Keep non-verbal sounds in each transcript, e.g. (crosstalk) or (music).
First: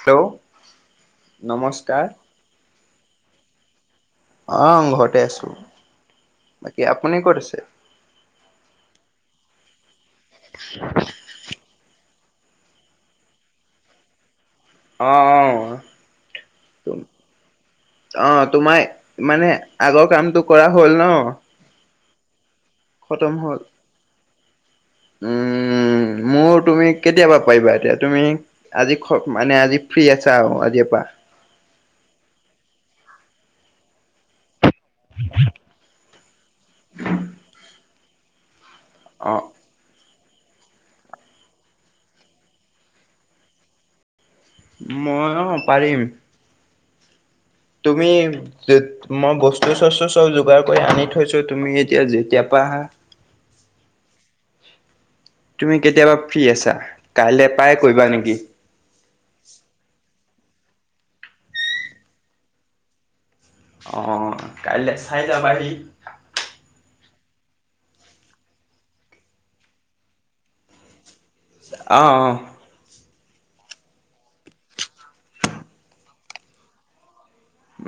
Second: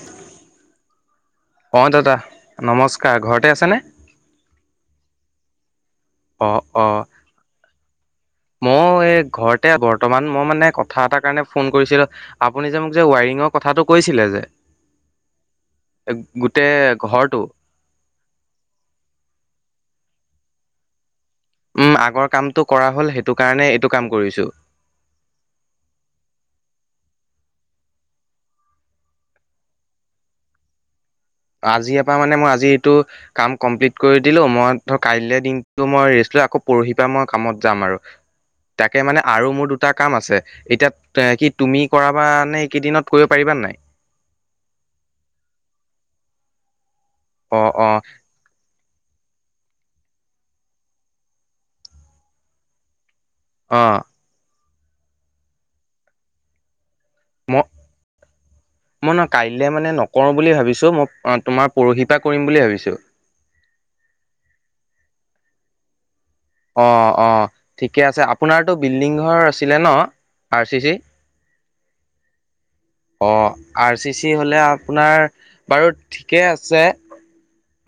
Hello. অ', নমস্কাৰ। দাদা নমস্কাৰ ঘৰতে আছেনে। আহ ঘৰতে আছো অ বাকী অ আপুনি ক'ত আছে। ময়ো এই ঘৰতে বৰ্তমান মই মানে কথা এটাৰ কাৰণে ফোন কৰিছিলো। আপুনি যে মোক যে ৱায়ৰিঙৰ কথাটো কৈছিলে যে অ' এ অ' গোটেই ঘৰটো অ', তোমাৰ মানে আগৰ কামটো কৰা হ'ল ন। উম আগৰ কামটো কৰা হ'ল সেইটো কাৰণে এইটো কাম কৰিছো উম, মোৰ তুমি কেতিয়াবা পাৰিবা এতিয়া তুমি আজি খ মানে আজি ফ্ৰী আছা আৰু আজিৰ পৰা। আজি এ পৰা মানে মই আজি এইটো কাম কমপ্লিট কৰি দিলোঁ মই ধ কাইলৈ দিনটো মই ৰেষ্ট ত আকৌ পৰহি পাই মই কামত যাম আৰু। তাকে মানে অ' আৰু মোৰ দুটা কাম আছে এতিয়া এ কি তুমি কৰাব নে এইকেইদিনত কৰিব পাৰিবা নাই। মই অ', পাৰিম। অ অ তুমি মই বস্তু চস্তু চব যোগাৰ কৰি আনি থৈছো তুমি এতিয়া যেতিয়াৰ পৰা আহা। অ',। তুমি কেতিয়াবা ফ্ৰী আছা কাইলৈ মই পাই কৰিবা নেকি। মই ন কাইলে মানে নকৰো বুলি ভাবিছো মই তোমাৰ পৰহি পৰা কৰিম বুলি ভাবিছোঁ। আহ কাইলৈ চাই যাবা আহি। অ', অ', ঠিকে আছে আপোনাৰতো বিল্ডিং ঘৰ আছিলে ন আৰ চি, চি অ', অ'',। অ', আৰ চি, চি হলে আপোনাৰ বাৰু ঠিকেই আছে।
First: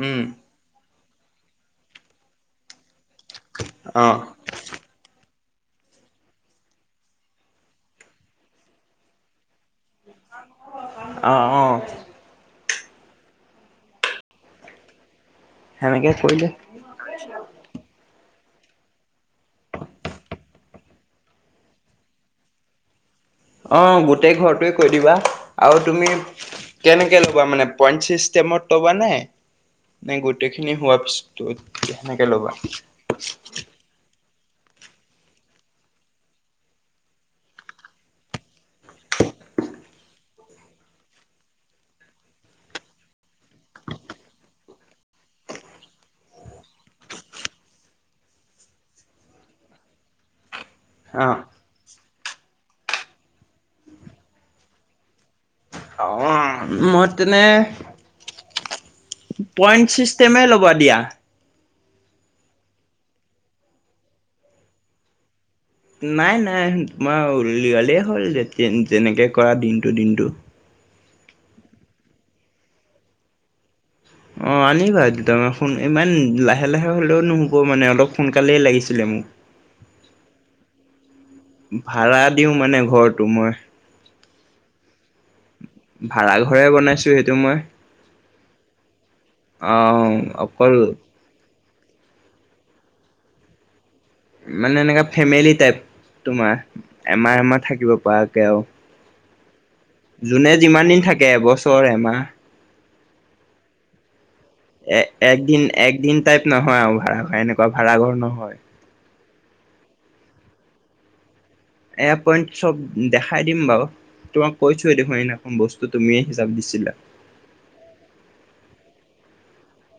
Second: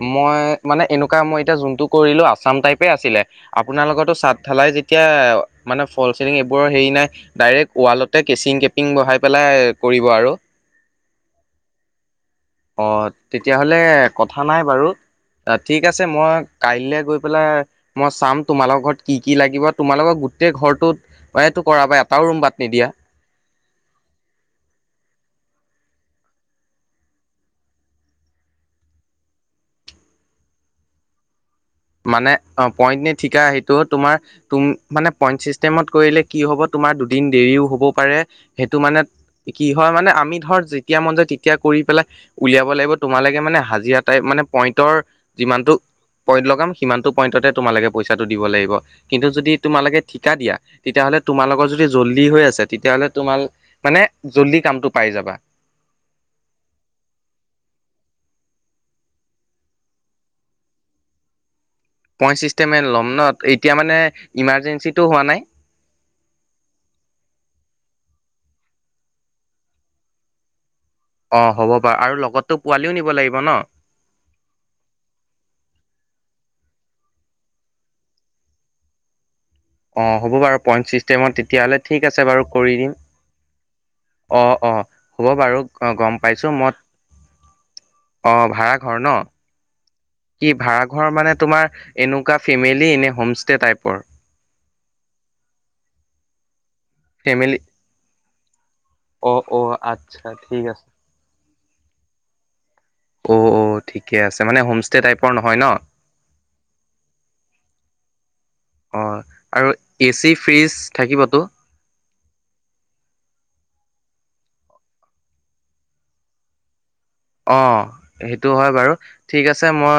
উম, মই মানে এনেকুৱা মই এতিয়া যোনটো কৰিলো আছাম টাইপে আছিলে। আপোনাৰ লগতো অ', চাদঢালাই যেতিয়া মানে ফল চিলিং এইবোৰৰ হেৰি নাই ডাইৰেক্ট ৱালতে কেচিং কেপিং বহাই পেলাই কৰিব আৰু। আহ, অ',। অ, ' তেতিয়াহলে কথা নাই বাৰু। ঠিক আছে সেনেকে মই কৰিলে কাইলৈ গৈ পেলাই মই চাম। তোমালোকৰ ঘৰত কি কি লাগিব তোমালোকৰ গোটেই ঘৰটোত এইটো কৰাব এটাও ৰুম বাত নিদিয়া। অ', গোটেই ঘৰটোৱে কৈ দিবা আৰু তুমি কেনেকে লবা মানে পইণ্ট চি তবা নাই নে গোটেই খিনি হোৱা পিছত সেনেকে মানে ল'বা অ', পইন্ট নি ঠিকা সেইটো তোমাৰ তুম মানে পইণ্ট ছিষ্টেমত কৰিলে কি হ'ব তোমাৰ দুদিন দেৰিও হ'ব পাৰে সেইটো মানে কি হয় মানে আমি ধৰ যেতিয়া মন যায় তেতিয়া কৰি পেলাই উলিয়াব লাগিব তোমালোকে মানে হাজিৰা টাইপ মানে পইণ্টৰ যিমানতটো পইন্ট লগাম সিমানতটো পইণ্টতে তোমালোকে পইচাটো দিব লাগিব কিন্তু যদি তোমালোকে ঠিকা দিয়া তেতিয়াহ'লে অ', তোমাৰ লগত যদি জল্দি হৈ আছে তেতিয়াহ'লে তোমাৰ মানে জল্দি কামটো পাই যাবা। অ', মই তেনে পইন্ট চিষ্টেমে ল'ব দিয়া। পইণ্ট চিষ্টেম ল'ম ন এতিয়া মানে ইমাৰ্জেঞ্চিটো হোৱা নাই। নাই, নাই তোমাৰ উলওালেই হ'ল যে তেনেকে কৰা দিনটো দিনটো অ', হ'ব বাৰু আৰু লগতো পোৱালিও নিব লাগিব ন। অ', আনিবা দুটামান ইমান লাহে লাহে হলেও নুহব মানে অলপ সোনকালেই লাগিছিলে মো উম। অ', হ'ব বাৰু পইণ্ট চিষ্টেমত তেতিয়াহ'লে ঠিক ভাড়া আছে বাৰু দিওঁ কৰি মানে দিম। ঘৰটো মই অ', অ', হ'ব বাৰু গম পাইছো ম ভাড়াঘৰে বনাইছো সেইটো মই অ', ভাড়া ঘৰ ন? আহ কি অকল ভাড়া ঘৰ মানে তোমাৰ এনেকুৱা ফেমিলি, নে হোমষ্টে টাইপ? মানে এনেকা ফেমিলি টাইপ তোমাৰ, এমাহ ফেমিলি এমাহ থাকিব পৰাকে আৰু। অ', অ', আ যোনে যিমান দিন থাকে এবছৰ, এমাহ। অ', অ', ঠিকে আছে। মানে হোমষ্টে এ টাইপৰ নহয় একদিন, ন? একদিন টাইপ নহয় আৰু ভাড়াঘৰ, এনেকুৱা ভাড়াঘৰ নহয়। অ', আৰু এ চি, ফ্ৰিজ থাকিবতো? এয়াপইণ্ট চব দেখাই দিম বাউ। তোমাক কৈছোয়েই দেখোন এদিনাখন, বস্তু তুমিয়ে হিচাপ দিছিলা। অ', হেইটো হয় বাৰু, ঠিক আছে মই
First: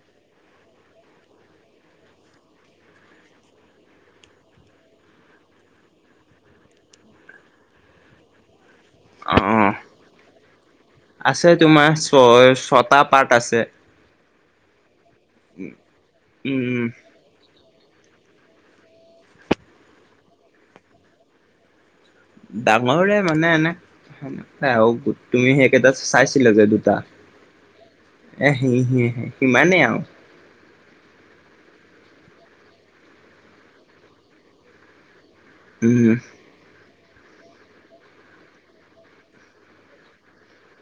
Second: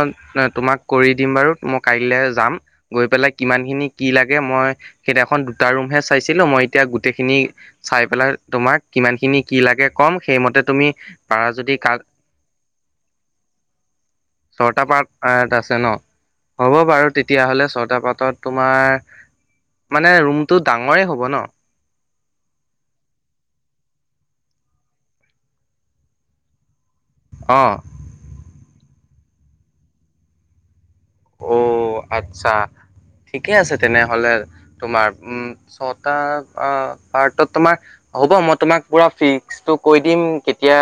তোমাক কৰি দিম বাৰু মই কাইলে যাম, গৈ পেলাই কিমান খিনি কি লাগে, মই সেইদিখন দুটা ৰুমে চাইছিলোঁ, মই এতিয়া গোটেইখি নি চাই পেলাই তোমাক কিমান অ খিনি, কি লাগে কম, সেইমতে তুমি পাৰা আছে যদি তোমাৰ কাক ছয়, ছটা পাৰ্ট আছে। ছটা পাৰ্ট এত আছে ন, হ'ব উম বাৰু তেতিয়াহ'লে ছট তা পাতত তোমাৰ, মানে ৰুমটো ডাঙৰে হ'ব ন? ডাঙৰে মানে এনেই, (unintelligible) তুমি সেইকেইটা চাইছিলা যে, দু তা, অ', এ হি-হি-হি সিমানেই আউ অ', আচ্ছা ঠিকে আছে তেনেহলে তোমাৰ উম, উম ছটা আ পাৰ্টত তোমাৰ, হ'ব মই তোমাক পুৰা ফিস্কটো কৈ দিম কেতিয়া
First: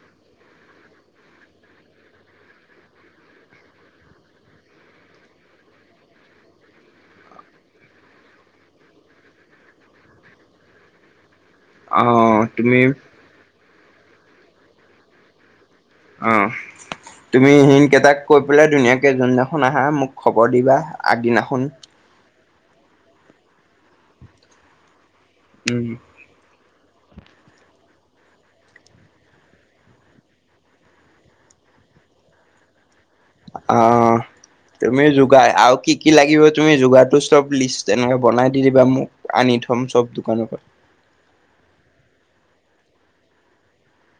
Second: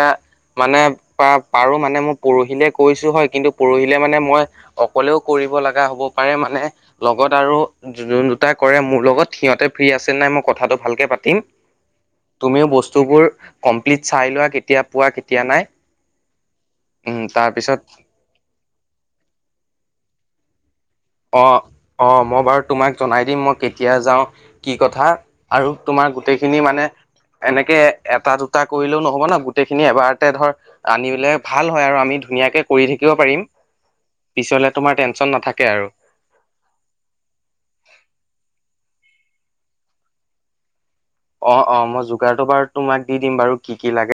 মানে পা-পাৰো মানে মই পৰহিলে কৈছো হয়, কিন্তু পৰহিলে মানে মই অ কলেও কৰিব লগা হ'ব পাৰে, মানে লগত আৰু যোন দুটা কৰে মোৰ লগত সিহঁতে ফ্ৰী আ আছে নে নাই মই কথাটো ভালকে পাতিম, অ তুমিও তুমি বস্তুবোৰ কমপ্লিট চাই লোৱা কেতিয়া পোৱা, কেতিয়া নাই। অ', উম তুমি তাৰপিছত হিকেইটাক কৈ পেলাই ধুনীয়াকে যোনদিখন আহা মোক খবৰ দিবা। আগদিনাখন অ', অ', মই বাৰু তোমাক জনাই দিম মই কেতিয়া যাওঁ, কি কথা। আৰু উম তোমাৰ গোটেইখিনি মানে এনেকে এটা, দুটা কৰিলেও নহব না, গোটেইখিনি এবাৰতে ধৰ আনিলে ভাল হয় আৰু আমি ধুই নীয়াকে কৰি থাকিব পাৰিম, অ পিছলে তোমাৰ তুমি টেনচন যোগাৰ নাথাকে আৰু। কি কি লাগিব তুমি যোগাৰটোৰ চব লিষ্ট এনেক বনাই দি দিবা মো উক, আনি থ'ম চব দোকানৰ পৰা। অ', অ', মই যোগাৰটো বাৰু তোমাক দি দিম বাৰু কি কি লাগে।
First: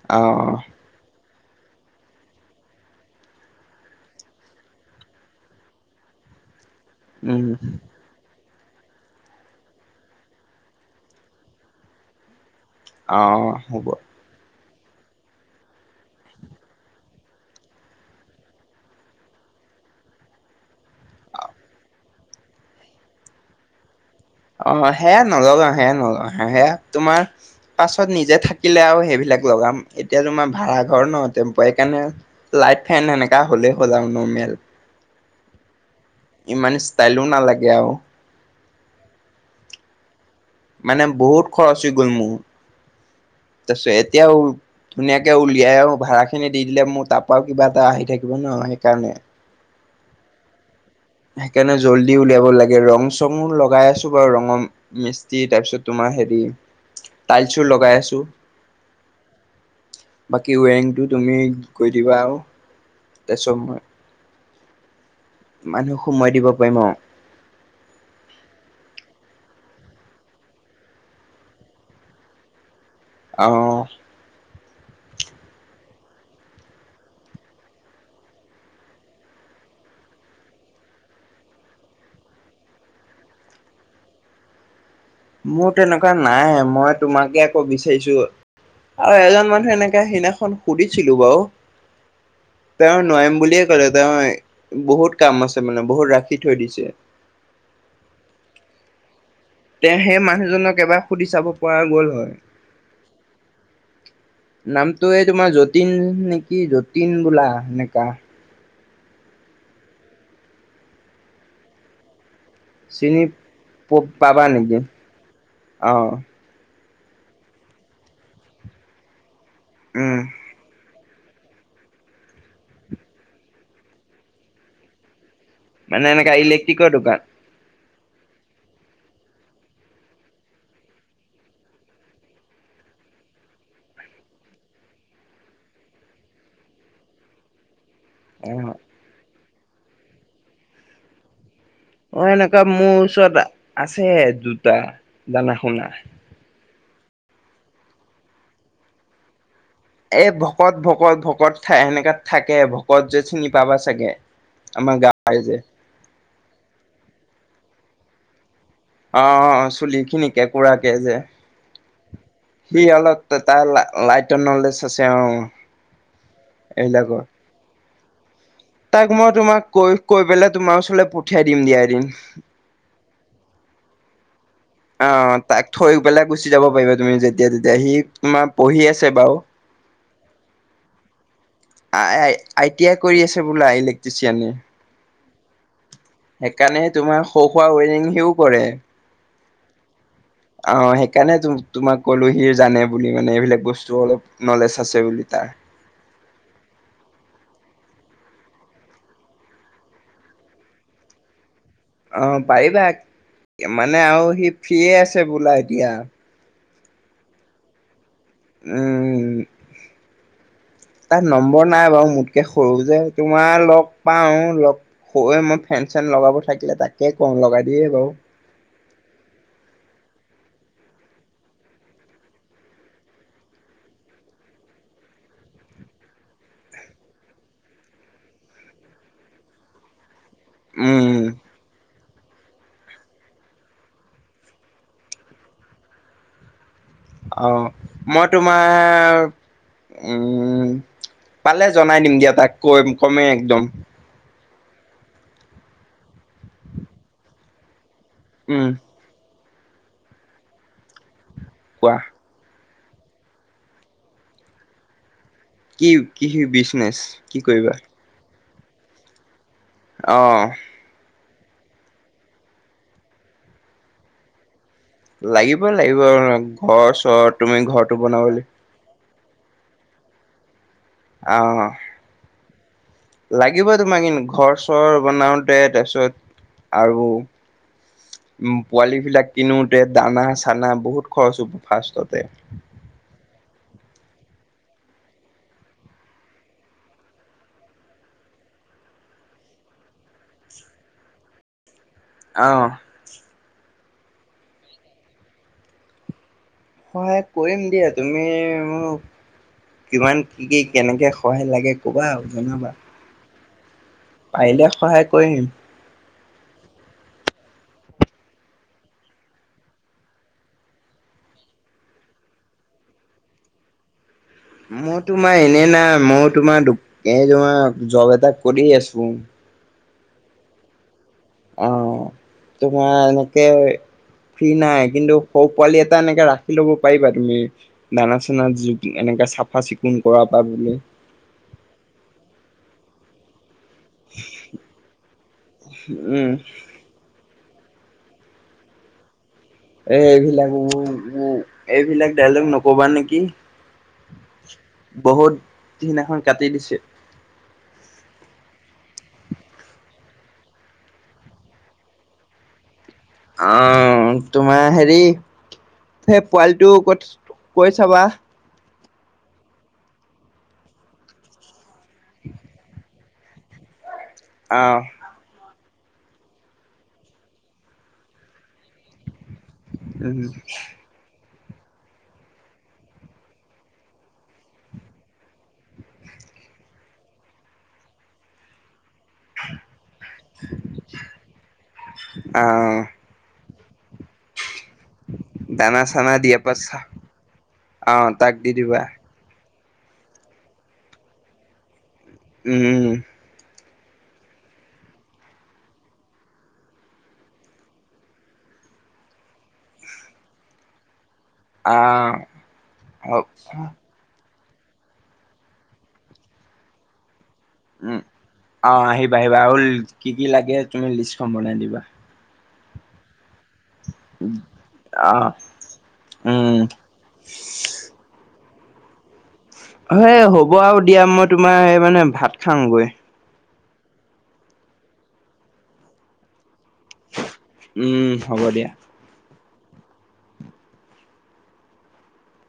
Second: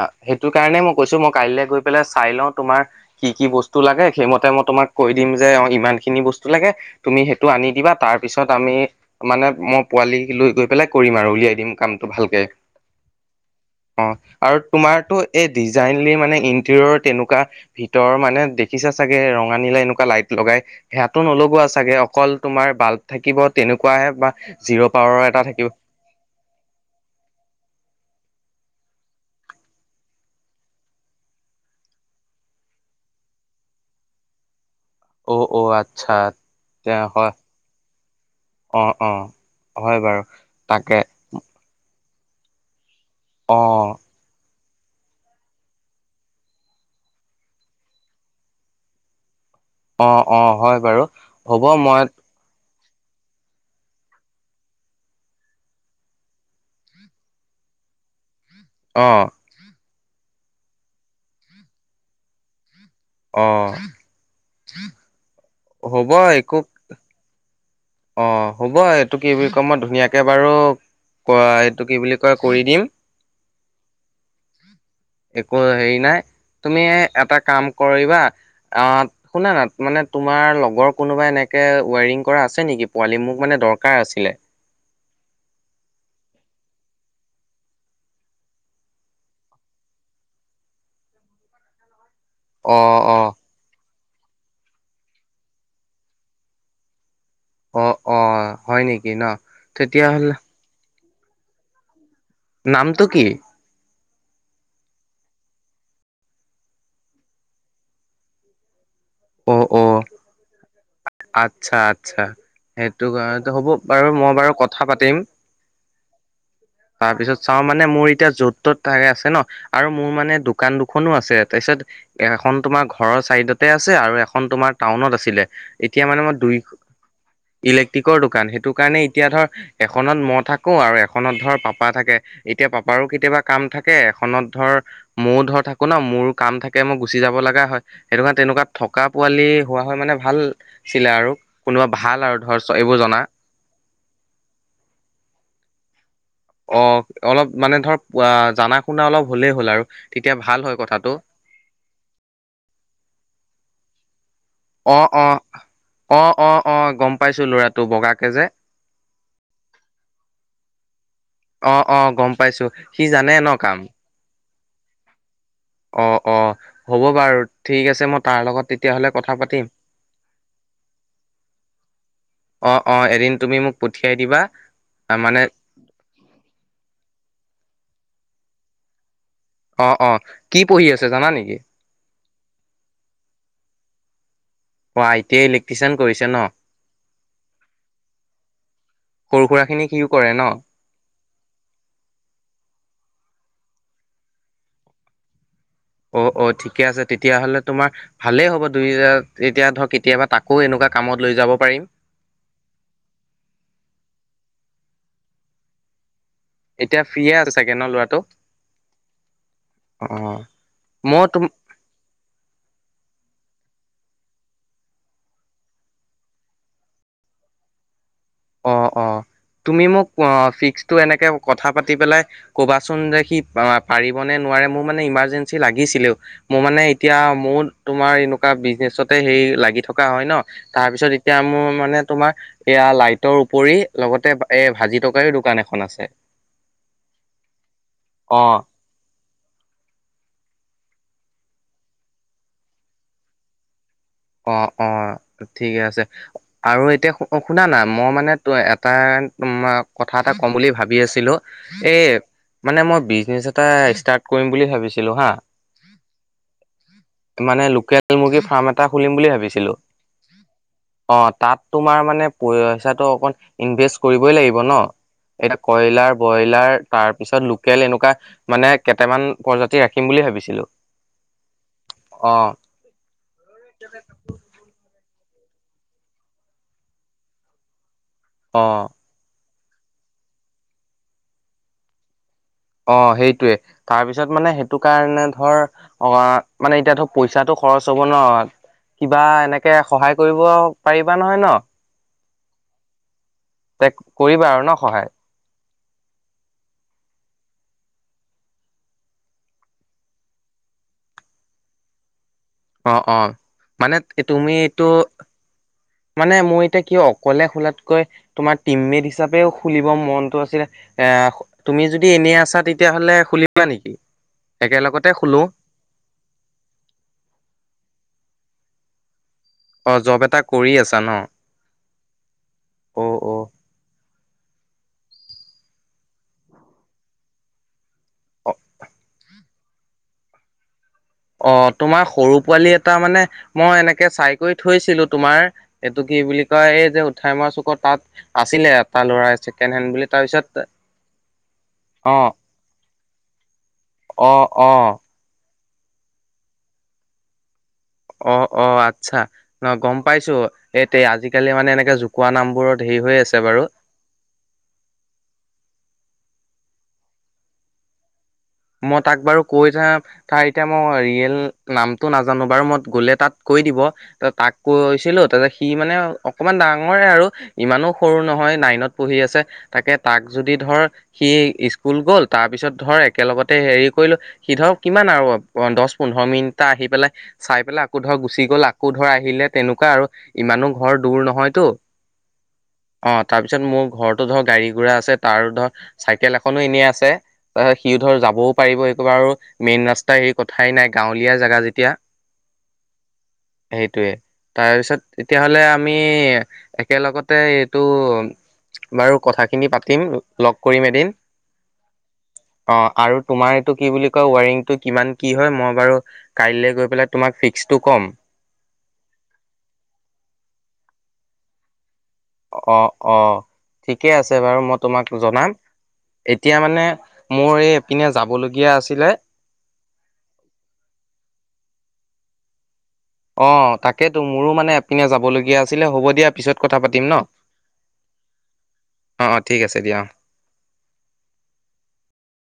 আ, অ সেইটো কাৰণে মই কৈছো মই কাইলৈ গৈ পেলাই চাই লওঁ তোমাৰ কি কি বস্তু লাগে, সেইমতে মই তোমাক কৈ দিম যে অ' ইমান খিনি বস্তু লাগে তুমি উম সেইটো আনি দিবা, তাৰ পিছত আমি মানে মই পোৱালি লৈ গৈ পেলাই কৰিম আৰু উলিয়াই দিম কামটো ভালকে। অ', হ'ব। তোমাৰতটো এই ডিজাইনলি মানে ইণ্টেৰিয়ৰ তেনেকুৱা ভিতৰৰ মানে, দেখিছা চাগে ৰঙা, নী এনেকুৱা লাইট লগাই, হেয়াতো নলগোৱা চাগে, অকল তোমাৰ বাল্ব থাকিব তেনেকুৱাহে বা জিৰ' অ', হেয়া পাৱাৰৰ এটা নাগাও, থাকিব হেয়া নলগা হা হেয়া তোমাৰ পাছত নিজে থাকিলে আৰু সেইবিলাক লগাম, এতিয়া তোমাৰ ভাড়াঘৰ ন টেম্পয়ায়ি কাণে, লাইট ফেন এনেকা হ'লেই হ'ল আৰু নমেল। অ', অ', আত ইমান ষ্টাইলো নালাগে আউ। অ', অ', হয় বাৰু। তাকে মানে বহুত খৰচ হৈ গল মো, তাছে অ' এতিয়াও ধুনীয়াকে উলিয়াই আউ ভাড়া খিনি দি দিলে মো তাপাও কিবা এটা আহি থাকিব ন, সেইকাৰণে। অ - অ হয়। বাৰু হ'ব সেইকাৰণে মই জল্দি উলিয়াব লাগে। ৰং চঙো লগাই আছো বাৰু ৰঙৰ মিসি তাৰপিছত তোমাৰ হেৰি টাইলছো লগাই আছো। অ', বাকী ৱেৰিংটো তুমি গৈ দিবা আৰু মই হা (inaudible) মানুহক সোমাই দিব পাৰিম অ, অ, হ'ব এইটো কি বুলি ক মই ধুনীয়াকে বাৰু ক এইটো কি বুলি কয় কৰি দিম। আহ, একো হেৰি নাই। তুমি এটা কাম কৰিবা অ শুনানা মানে তোমাৰ লগৰ কোনোবাই এনে যে ৱেৰিং কৰা আছে নেকি পোৱালি মোক মানে দৰকাৰ আছিলে। মোৰ তেনেকুৱা নাই মই তোমাকে আকৌ বিচাৰিছো। আৰু এজন মানুহে এনেকে সিনাখন সুধিছিলো বাৰু অ ত অ নয়ম বুলিলিয়ে কলে। বহুত কাম আছে মানে বহুত ৰাখি থৈ দিছে। অ - অ হয় নেকি ন। তে সেই তেতিয়াহ'লে মানুহজনক এবাৰ সুধি চাব পৰা গ'ল হয়। নামটো কি নামটো এই তোমাৰ যতীন নেকি যতীন বোলা এনেকা। অ - অ, আচ্ছা - আচ্ছা। সেইটো চিনি কাৰণেতো হ'ব বাৰু মই পাবা বাৰু নেকি? কথা পাতিম। অ', তাৰপিছত চাও মানে মোৰ এতিয়া য'ত ত'ত থাকে আছে ন আৰু মোৰ উম, মানে দোকান দান খনো আছে তাৰপিছত এখন তোমাৰ ঘৰৰ চাইডতে আছে আৰু এখন তোমাৰ টাউনত আছিলে। এতিয়া মানে এনেকা মই দুই ইলেক্ট্ৰিকৰ দোকান ইলেক ৰ দোকান সেইটো কাৰণে এতিয়া ধৰ এখনত মই থাকো আৰু এখনত ধৰ পাপা থাকে। এতিয়া পাপা আৰু কেতিয়াবা কাম থাকে এখনত ধৰ ময়ও ধৰ থাকো ন মোৰো কাম থাকে মই গুচি যাব লগা হয়। সেইটো কাৰণে তেনেকুৱা অ'। থকা পোৱালি হোৱা হয় মানে ভাল আছিলে আৰু। কোনোবা ভাল অ, আৰু ধৰ এনেকুৱা মোৰ এইবোৰ জনা ওচৰত আছে জোতা দানা শুনা। অ, অলপ মানে ধৰ অ জানা শুনা অলপ হ'লেই হ'ল আৰু এ তেতিয়া ভাল হয় ভকত - কথাটো ভকত - ভকত থ সেনেকাত থাকে ভকত যে চিনি পাবা চাগে। আমাৰ অ - অ গাঁৱৰে যে - অ - অ - অ গম পাইছো লৰাটো বগাকে যে। অ - অ চুলি খিনিকে কুৰাকে যে। অ অ গম পাইছো সি সি জানে অলপ ন তাৰ কাম লাইটৰ নলেজ আছে অ, অ - অ হ'ব এইবিলাকৰ। বাৰু ঠিক আছে মই তাৰ লগত তেতিয়াহ'লে তাক মই কথা তোমাক পাতিম। কৈ - কৈ পেলাই তোমাৰ ওচৰলৈ পঠিয়াই দিম দিয়া এ দিন। অ - অ এদিন তুমি মোক পঠিয়াই দিবা। অ, মানে তাক থৈ পেলাই গুচি যাব পাৰিবা তুমি যেতিয়া তেতিয়া সি তোমাৰ পঢ়ি আছে বাৰু। অ', অ', কি পঢ়ি আছে জানা নেকি? আ - আই টি আই কৰি আছে বোলে। টিচিয়ী। অ', আই টি আই ইলেক্ট্ৰিচিয়ান কৰিছে ন? সেইকাৰণে তোমাৰ সৌ খোৱা উইনিংহিও কৰে। সৰু সুৰাখিনি সিও কৰে ন? অ, সেইকাৰণে তোমাক কলোহিৰ জানে বুলি মানে এইবিলাক। বস্তু অলপ নলেজ আছে বুলি তাৰ। অ - অ ঠিকে আছে তেতিয়াহ'লে তোমাৰ ভালেই হব দুই এতিয়া ধৰক কেতিয়াবা তাকো এনেকুৱা কামত লৈ যাব। পাৰিম। অ, পাৰিবা মানে আৰু সি ফ্ৰে আছে বোলা এতিয়া। এতিয়া ফ্ৰিয়ে আৰু চাগে ন ল'ৰাটো? উম, অ', তাত মই তোমাৰ নম্বৰ নাই বাৰু মোতকে সৰু যে তোমাৰ লগ লগ পাওঁ লগ হৈ মই ফেন চেন লগাব থাকিলে তাকে কওঁ লগাই দিয়ে বাৰু অ', অ'। তুমি মোক অ', ফিক্সটো এনেকে কথা পাতি পেলাই কবাচোন যে সি পাৰিবনে। নোৱাৰে মুৰ মানে ইমাৰ্জেঞ্চি লাগিছিলেই মুৰ মানে এতিয়া মোৰ তোমাৰ এনেকুৱা বিচনেছ লগি থকা হয় ন' উম তাৰপিছত এতিয়া মুৰ মানে তোমাৰ এয়া ৰু উপৰি লগতে এ ভাজি টকাৰো দোকান এখন আছে। অ', মই অ', তোমাৰ উম। পালে জনাই দিম দিয়া তাক কৈ কমেই একদম। অ', অ', ঠিকে আছে আৰু এতিয়া শুনানা। মই মানে উম এটা কথা এটা কম বুলি ভাবি আছিলো কোৱা এই মানে মই বিজনেছ এটা ষ্টাৰ্ট কৰিম বুলি ভাবিছিলো হা। কি কি বিজনেচ, কি মানে কৰিবা? লোকেল মুৰ্গী ফাৰ্ম এটা খুলিম বুলি ভাবিছে অ'। অ', তাত তোমাৰ মানে পইচাটো অকণ ইনভেষ্ট কৰিবই লাগিব ন'? এতিয়া লাগিব লাগিব কয়লাৰ ব্ৰইলাৰ ঘৰ তাৰ চৰ পিছত তুমি লোকেল ঘৰটো এনেকুৱা বনাবলৈ মানে কেইটামান প্ৰজাতি ৰাখিম বুলি ভাবিছিলো। অ', লাগিব তোমাক কিন্ত ঘৰ চৰ তাৰপিছত আৰু উম, অ' পোৱালী বিলাক কিনোতে দানা চানা বহুত খৰচ প ফাৰ্ষ্টতে। অ', সেইটোৱে তাৰপিছত মানে সেইটো কাৰণে ধৰ অ মানে এতিয়া ধৰ পইচাটো খৰচ হ'ব ন' কিবা এনেকে সহায় কৰিব পাৰিবা নহয় ন'? অ'। তে কৰিবা আৰু ন' সহায়? সহায় কৰিম দিয়া তুমি কিমান কি কি কেনেকে সহায় লাগে ক'বা। জনাবা অ', অ', মানে পাৰিলে তুমিটো সহায় কৰিম মানে মোৰ এতিয়া কি অকলে খোলাতকৈ তোমাৰ টিম মেট হিচাপেও খুলিব মনটো আছিলে। এ তুমি যদি এনেই আছা তেতিয়াহ'লে খুলিবা নেকি? মই একেলগতে তোমাৰ খোলো এনে নাই মই তোমাৰো তোমাৰ জব এটা কৰি আছোঁ। অ', জব এটা কৰি আছা ন'। অ তোমাৰ অ অ এনেকে ফ্ৰী নাই কিন্তু সৰু পোৱালি এটা এনেকে ৰাখি ল'ব পাৰিবা তুমি? দানা চানা অ এনেকাে চাফা চিকুণ কৰা পৰা বুলি অ', তোমাৰ সৰু পোৱালি এটা মানে মই এনেকে চাই কৰি থৈছিলো তোমাৰ এইটো কি উম বুলি কয় এই যে উঠাই মই চ তাত আছিলে এটা ল'ৰা ছেকেণ্ড হেণ্ড এ বুলি তাৰপিছত এইবিলাক উ এইবিলাক অ ডাইলগ নক'বা নেকি? অ', অ'। সুনাসুন কাটি দিছে। অ', অ' আচ্ছা ন' গম পাইছো এ আজিকালি মানে এনেকে জকুৱোৱা নামবোৰত হেৰি হৈ আছে বাৰু অ', তোমাৰ হেৰি পোৱালিটো ক'ত কৈ চাবা। মই তাক বাৰু কৈ থা তাৰ এতিয়া মই ৰিয়েল নামটো নাজানো বাৰু মই গ'লে তাত কৈ দিব ত তাক আহ কৈছিলো তাতে সি মানে অকমান ডাঙৰে আৰু ইমানো সৰু নহয় নাই দিনত পঢ়ি আছে তাকে উম তাক যদি ধৰ সি ইস্কুল গ'ল তাৰপিছত ধৰ একেলগতে হেৰি কৰিলোঁ সি ধৰক কিমান আৰু দহ পোন্ধৰ মিনিটটা আহি পেলাই চাই পেলাই আকৌ ধৰক গুচি গ'লাক আকৌ ধৰ আহিলে তেনেকুৱা আৰু ইমানো ঘৰ দূৰ নহয়তো আহ অ', তাৰপ তাৰিছত মোৰ ঘৰতো ধৰ গাড়ী গুৰা আছে তাৰ ধৰ দানা চানা চাইকেল দিয়া এখনো পাছত এনেই আছে সি আহ ধৰ তাক যাবও দি দিবা পাৰিব একেবাৰ মেইন ৰাস্তা হেৰি কথাই নাই গাঁৱলীয়া জেগা যেতিয়া উম সেইটোয়ে তাৰপিছত এতিয়াহলে আমি একেলগতে এইটো বাৰু কথাখিনি পাতিম লগ কৰিম এদিন আঁ অ' আৰু তোমাৰ এইটো কি বুলি কয় ৱাৰিংটো কিমান কি হয় মই বাৰু কাই গৈ পেলাই তোমাক ফিক্সটো উম ক'ম আৰু আহিবা আহিবা আৰু কি কি লাগে তুমি লিষ্টখন বনাই দিবা অ', অ', ঠিকে আছে বাৰু মই তোমাক অ জনাম এতিয়া উম মানে মোৰ এইপিনে যাবলৈ দিয়া আছিলে মানে হ'ব আৰু দিয়া মই তোমাৰ এই মানে ভাত খাামগৈ অ' তাকেতো মোৰো মানে এপিনে যাবলগীয়া আছিলে হ'ব দিয়া পিছত কথা পাতিম ন উম হ'ব দিয়া অ অ ঠিক আছে দিয়া অ'